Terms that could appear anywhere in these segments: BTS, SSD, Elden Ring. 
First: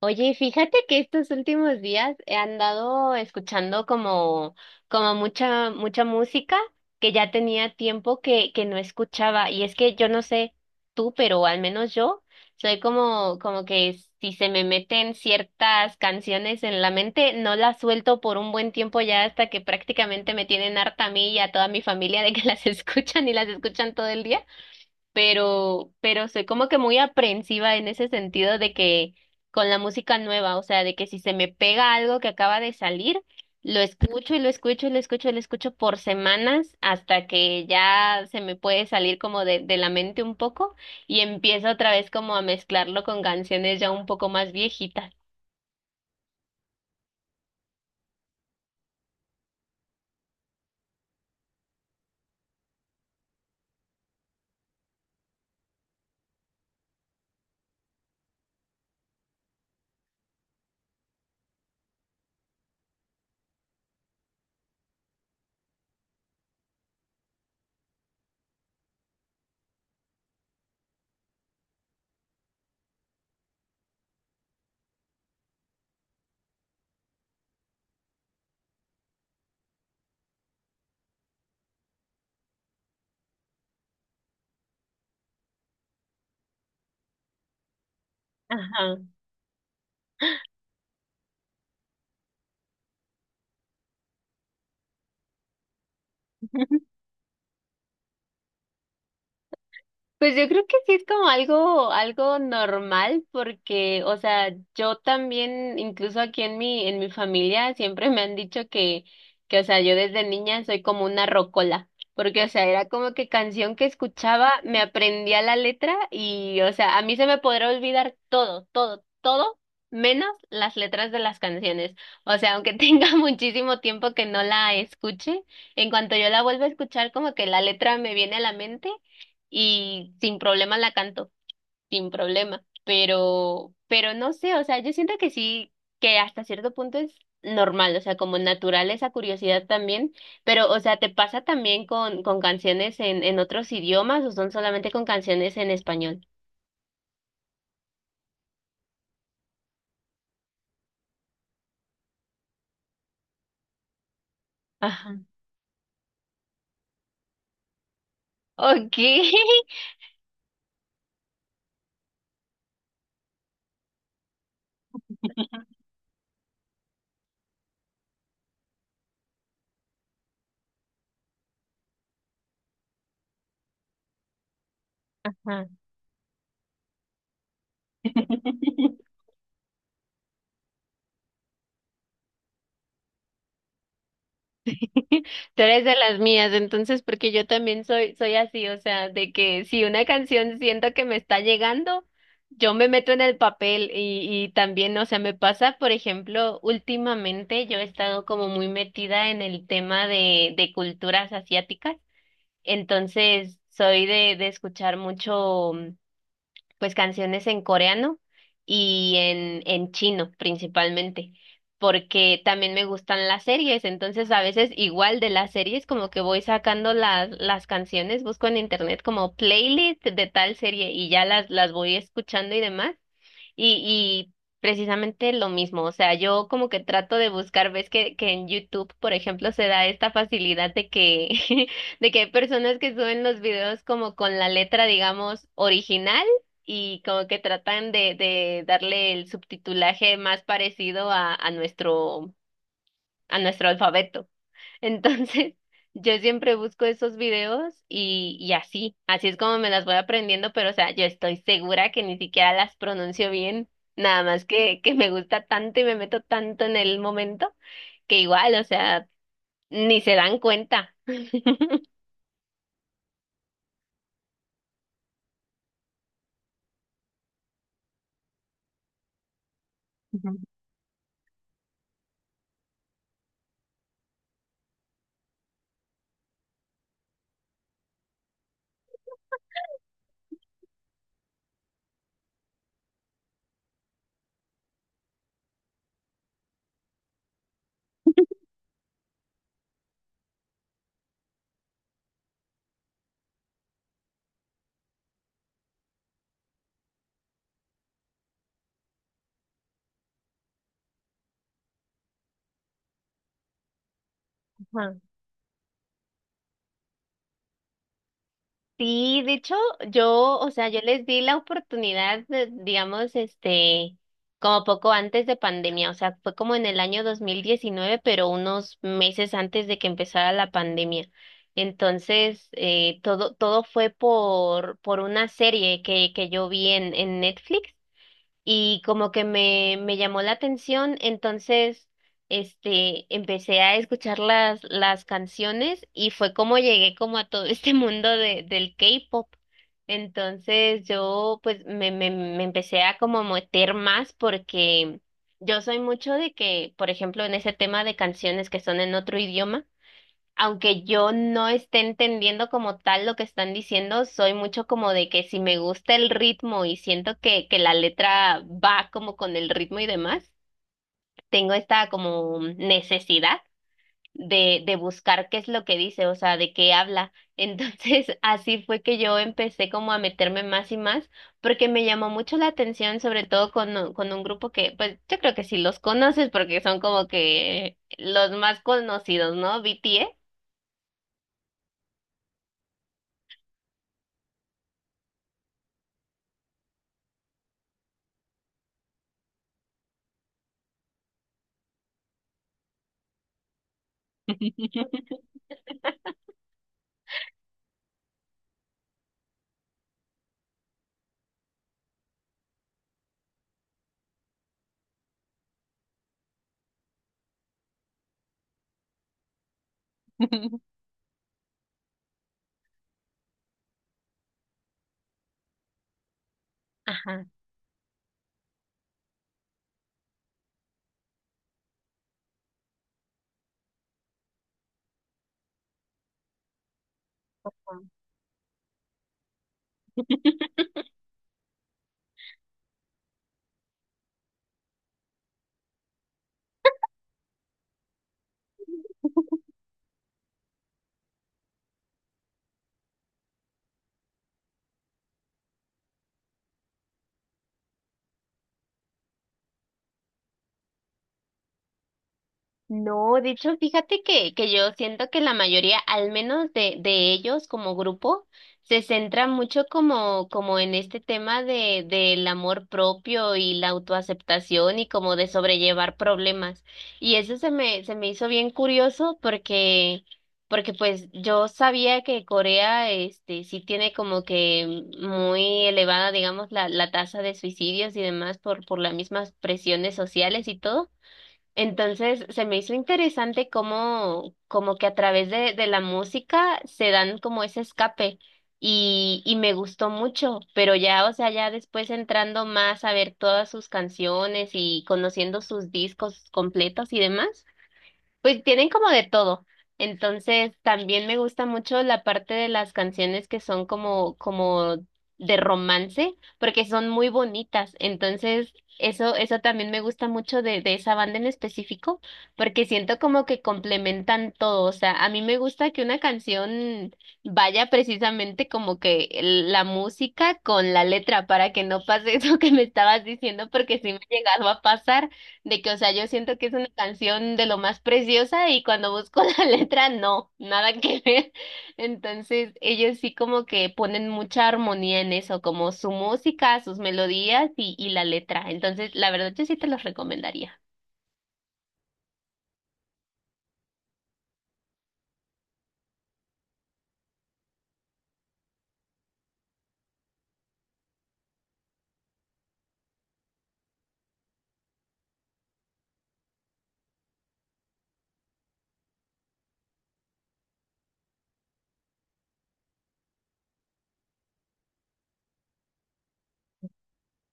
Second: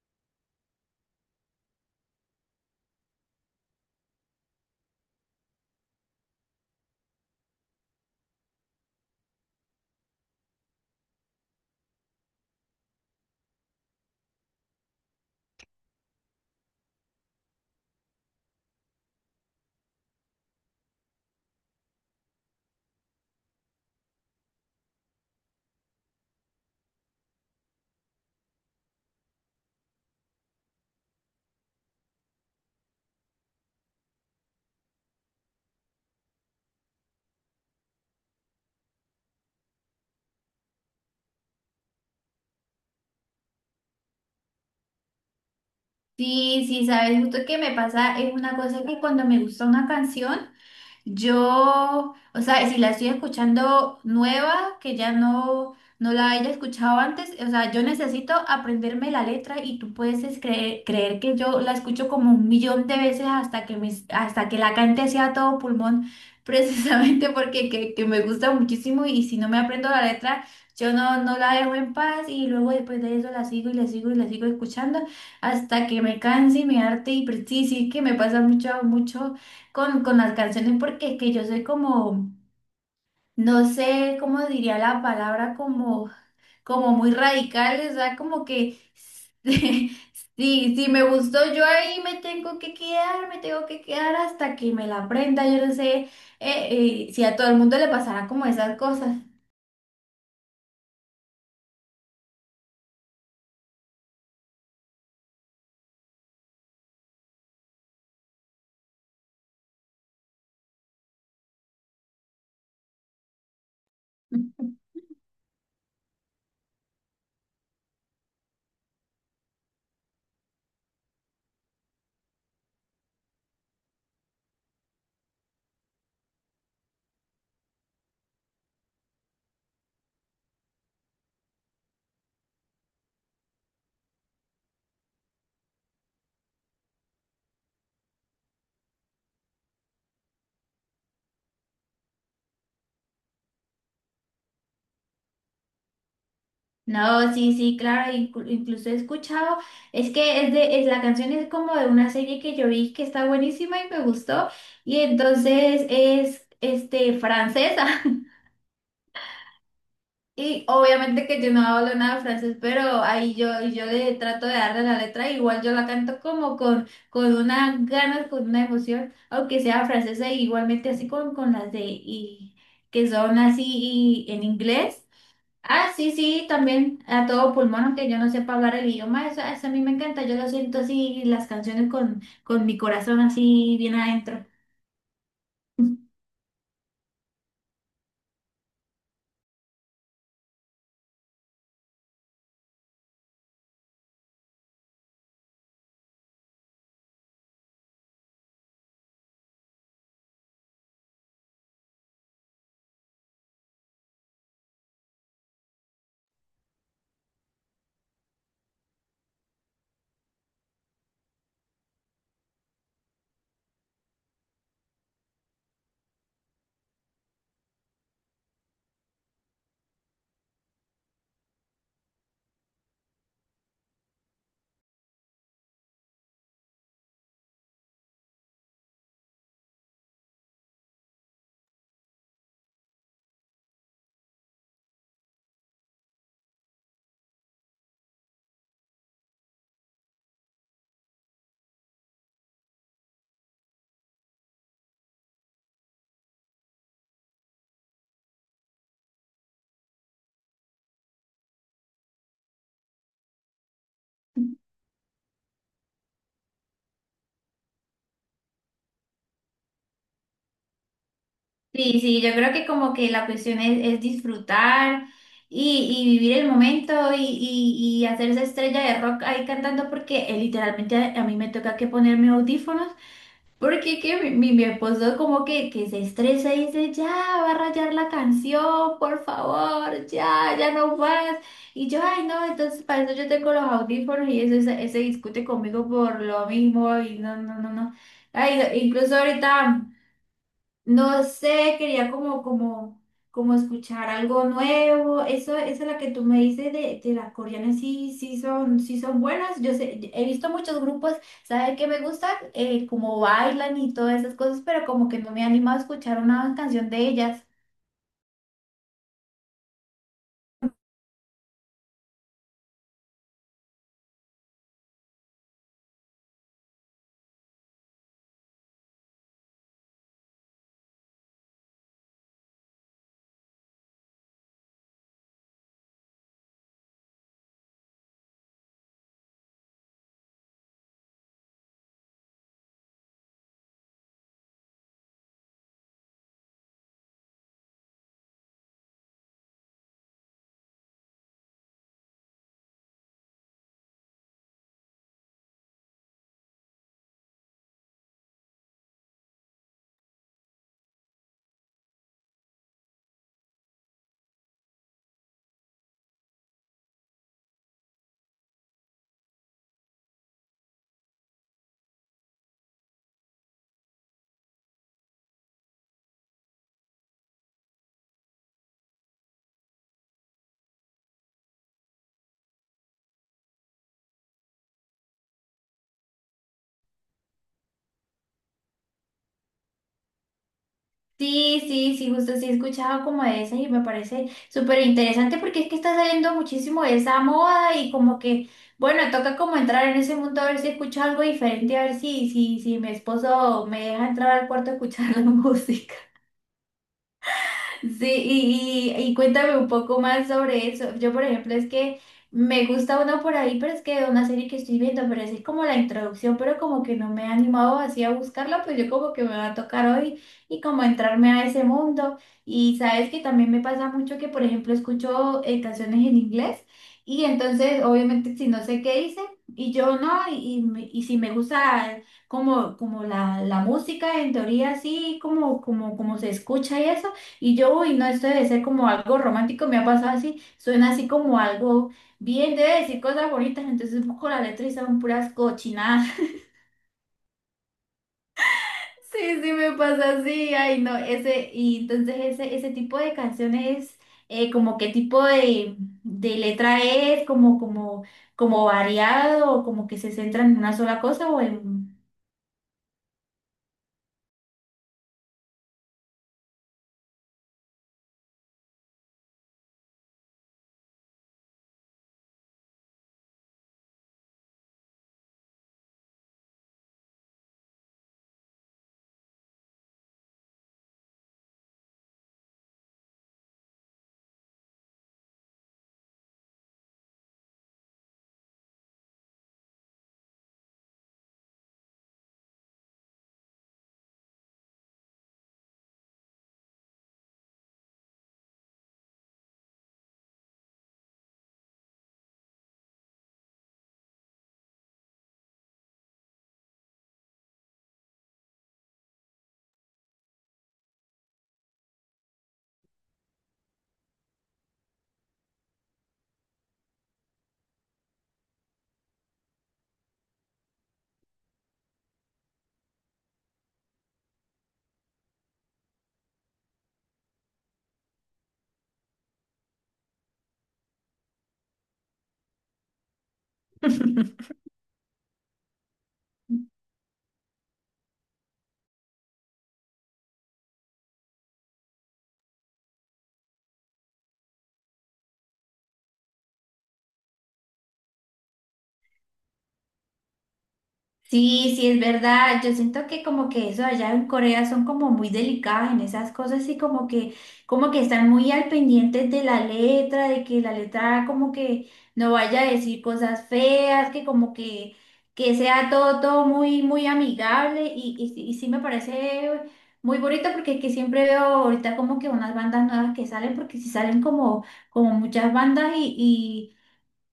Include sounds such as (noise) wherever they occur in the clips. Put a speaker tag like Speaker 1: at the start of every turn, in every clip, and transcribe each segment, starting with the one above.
Speaker 1: Oye, fíjate que estos últimos días he andado escuchando como mucha música que ya tenía tiempo que no escuchaba. Y es que yo no sé tú, pero al menos yo soy como que si se me meten ciertas canciones en la mente, no las suelto por un buen tiempo ya hasta que prácticamente me tienen harta a mí y a toda mi familia de que (laughs) las escuchan y las escuchan todo el día pero soy como que muy aprensiva en ese sentido de que con la música nueva, o sea, de que si se me pega algo que acaba de salir, lo escucho y lo escucho y lo escucho y lo escucho por semanas hasta que ya se me puede salir como de la mente un poco y empiezo otra vez como a mezclarlo con canciones ya un poco más viejitas.
Speaker 2: Sí, sí, sabes, justo que me pasa es una cosa que cuando me gusta una canción, yo, o sea, si la estoy escuchando nueva, que ya no la haya escuchado antes, o sea, yo necesito aprenderme la letra y tú puedes es creer que yo la escucho como un 1.000.000 de veces hasta que hasta que la cante sea todo pulmón, (laughs) precisamente porque que me gusta muchísimo, y si no me aprendo la letra, yo no la dejo en paz, y luego después de eso la sigo y la sigo y la sigo escuchando hasta que me canse y me harte. Y pues, sí, sí que me pasa mucho, mucho con las canciones, porque es que yo soy como, no sé cómo diría la palabra, como, como muy radical, o sea, como que
Speaker 1: Ajá.
Speaker 2: (laughs) si, si me gustó, yo ahí me tengo que quedar, me tengo que quedar hasta que me la aprenda. Yo no sé si a todo el mundo le pasará como esas cosas.
Speaker 1: Pues yo creo que sí es como algo normal porque, o sea, yo también, incluso aquí en en mi familia, siempre me han dicho que, o sea, yo desde niña soy como una rocola, porque, o sea, era como que canción que escuchaba,
Speaker 2: (laughs)
Speaker 1: me aprendía la letra y, o sea, a mí se me podrá olvidar todo, todo, todo, menos las letras de las canciones. O sea, aunque (laughs) tenga muchísimo tiempo que no la escuche, en cuanto yo la vuelva a escuchar, como que la letra me viene a la mente y sin problema la canto, sin problema, pero no sé, o sea, yo siento que sí, que hasta cierto punto es normal, o sea, como natural esa curiosidad también, pero, o sea, ¿te pasa también con canciones en otros idiomas o son solamente con canciones en español?
Speaker 2: No, sí, sí, claro, incluso he escuchado, es que es de, es la canción, es como de una serie que yo vi que está buenísima y me gustó, y
Speaker 1: Ajá.
Speaker 2: entonces es, este, francesa, (laughs)
Speaker 1: Ok. (laughs)
Speaker 2: y obviamente que yo no hablo nada de francés, pero ahí yo, yo le trato de darle la letra, igual yo la canto como con una ganas, con una emoción, aunque sea francesa, y igualmente así con las de, y, que son así y en inglés.
Speaker 1: Ajá.
Speaker 2: Ah, sí, sí, también a todo pulmón, aunque yo no sepa hablar el
Speaker 1: (laughs)
Speaker 2: idioma, eso a mí me encanta, yo lo siento así, las canciones con mi corazón así bien adentro.
Speaker 1: (laughs) Tú eres de
Speaker 2: (laughs)
Speaker 1: las mías, entonces, porque yo también soy así, o sea, de que si una canción siento que me está llegando, yo me meto en el papel y también, o sea, me pasa, por ejemplo, últimamente yo he estado como muy metida en el tema de culturas asiáticas, entonces soy de escuchar mucho pues canciones en coreano y en chino principalmente, porque también me gustan las series, entonces a veces igual de las series como que voy sacando las canciones, busco en internet como playlist de tal serie y ya las voy escuchando y demás. Y precisamente lo mismo, o sea, yo como que trato de buscar, ves que en YouTube, por ejemplo, se da esta facilidad de que, (laughs) de que hay personas que suben los videos como con la letra, digamos, original y como que tratan de darle el subtitulaje más parecido a nuestro alfabeto. Entonces, (laughs) yo siempre busco esos videos y así, así es como me las voy aprendiendo, pero o sea, yo estoy segura que ni siquiera las pronuncio bien, nada más que me gusta tanto y me meto tanto en el momento que igual, o sea, ni se dan cuenta.
Speaker 2: Sí, sí, yo creo que como que la cuestión es disfrutar y vivir el momento y hacerse estrella de rock ahí cantando, porque
Speaker 1: Ujú.
Speaker 2: literalmente a mí me toca que poner mis audífonos. Porque que mi, mi esposo como que se estresa y dice, ya, va a rayar la canción, por favor, ya, ya no más. Y yo, ay, no, entonces para eso yo tengo los audífonos, y eso se, se discute conmigo por lo mismo, y no, no, no, no. Ay, incluso ahorita... No sé, quería como, como, como escuchar algo nuevo. Eso, esa es la que tú me dices de las coreanas, sí, sí son buenas. Yo sé, he visto muchos grupos. ¿Sabes qué me gusta? Como bailan y todas esas cosas, pero como que no me animo a escuchar una canción de ellas.
Speaker 1: Sí, de hecho, yo, o sea, yo les di la oportunidad, de, digamos, este, como poco antes de pandemia, o sea, fue como en el año 2019, pero unos meses antes de que empezara la pandemia. Entonces, todo fue por una serie que yo vi en Netflix y como que me llamó la atención, entonces este empecé a escuchar las canciones y fue como llegué como a todo (laughs) este mundo de, del K-pop. Entonces yo pues me empecé a como meter más porque yo soy mucho de que, por ejemplo, en ese tema de canciones que son en otro idioma, aunque yo no esté entendiendo como tal lo que están diciendo, soy mucho como de que si me gusta el ritmo y siento que la letra va como con el ritmo y demás, tengo esta como necesidad de buscar qué es lo que dice, o sea, de qué habla. Entonces, (laughs) así fue que yo empecé como a meterme más y más, porque me llamó mucho la atención, sobre todo con un grupo que, pues, yo creo que sí los conoces, porque son como que los más conocidos, ¿no? BTS.
Speaker 2: Sí, sí, sí, justo sí he escuchado como de esas y me parece súper interesante, porque es que está saliendo muchísimo de esa moda y como que, bueno, toca como entrar en ese mundo a ver si escucho algo diferente, a ver si, si, si mi esposo me deja entrar al cuarto a escuchar (laughs) la música. Sí, y, y cuéntame un poco más sobre eso. Yo, por ejemplo, es que me gusta uno por ahí, pero es que una serie que estoy viendo, pero es como la introducción, pero como que no me he animado así a buscarla, pues yo como que me va a tocar hoy y
Speaker 1: (laughs)
Speaker 2: como entrarme a ese mundo. Y sabes que también me pasa mucho que, por ejemplo, escucho canciones en inglés, y
Speaker 1: Ajá.
Speaker 2: entonces, obviamente, si no sé qué dice, y yo no, y y si me gusta como, como la música, en teoría, así como, como, como se escucha y eso. Y yo, uy, no, esto debe ser como algo romántico, me ha pasado así,
Speaker 1: (laughs)
Speaker 2: suena así como algo bien, debe decir cosas bonitas, entonces busco la letra y son puras cochinadas. (laughs) Sí, sí, me pasa así, ay, no, ese, y entonces ese tipo de canciones, como qué tipo de letra es, como, como, como variado, o como que se centran en una sola cosa o en...
Speaker 1: No, de hecho, fíjate que yo siento que la mayoría, al menos de ellos como grupo, se centra mucho como, como en este tema de, del amor propio y la autoaceptación y como de sobrellevar problemas. Y eso se me hizo bien curioso porque, porque pues yo sabía que Corea, este, sí tiene como que muy elevada, digamos, la tasa de suicidios y demás por las mismas presiones sociales y todo. Entonces, se me hizo interesante cómo, como que a través de la música se dan como ese escape y me gustó mucho, pero ya, o sea, ya después entrando más a ver todas sus canciones y conociendo sus discos completos y demás. Pues tienen como de todo. Entonces, también me gusta mucho la parte de las canciones que son como, como de romance, porque son muy bonitas. Entonces, eso también me gusta mucho de esa banda en específico, porque siento como que complementan todo. O sea, a mí me gusta que una canción vaya precisamente como que la música con la letra, para que no pase (laughs) eso que me estabas diciendo, porque sí me ha llegado
Speaker 2: (laughs)
Speaker 1: a pasar de que, o sea, yo siento que es una canción de lo más preciosa y cuando busco (laughs) la letra, no, nada que ver. Entonces, ellos sí como que ponen mucha armonía en eso, como su música, sus melodías y la letra. Entonces, la verdad, yo sí te los recomendaría.
Speaker 2: Sí, sí, es verdad. Yo siento que como que eso allá en Corea son como muy delicadas en esas cosas, y como que están muy al pendiente de la letra, de que la letra como que no vaya a decir cosas feas, que como que sea todo, todo muy, muy amigable y sí me parece muy bonito, porque que siempre veo ahorita como que unas bandas nuevas que salen, porque si salen como, como muchas bandas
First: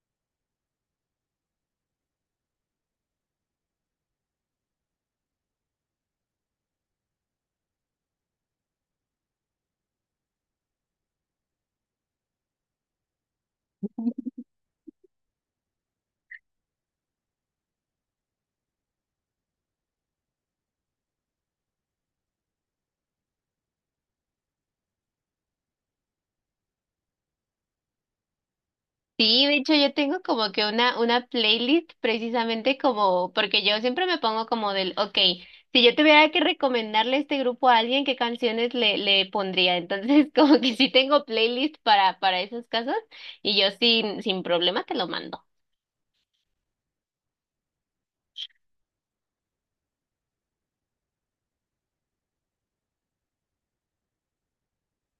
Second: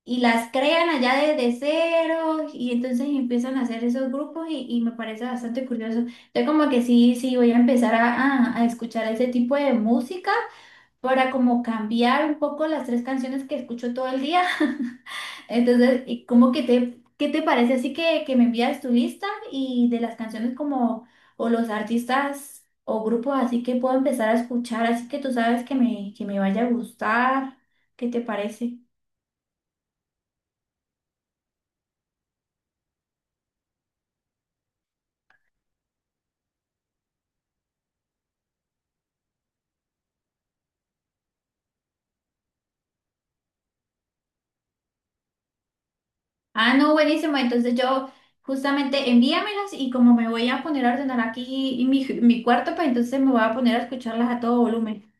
Speaker 2: y las crean allá desde cero y entonces empiezan a hacer esos grupos y me parece bastante curioso. Entonces como que sí, sí, voy a empezar a, a escuchar ese tipo de música para como cambiar un poco las 3 canciones que escucho todo el día. (laughs) Entonces, y como que te, ¿qué te parece? Así que me envías tu lista y de las canciones como o los artistas o grupos así que puedo empezar a escuchar, así que tú sabes que me vaya a gustar. ¿Qué te parece?
Speaker 1: Sí, de hecho yo tengo como que una playlist precisamente como, porque yo siempre me pongo como del, ok, si yo tuviera que recomendarle este grupo a alguien, ¿qué canciones le pondría? Entonces (laughs) como que sí tengo playlist para esos casos y yo sin, sin problema te lo mando.
Speaker 2: Ah, no, buenísimo. Entonces yo justamente envíamelas, y como me voy a poner a ordenar aquí mi, mi cuarto, pues entonces me voy a poner a escucharlas a todo volumen.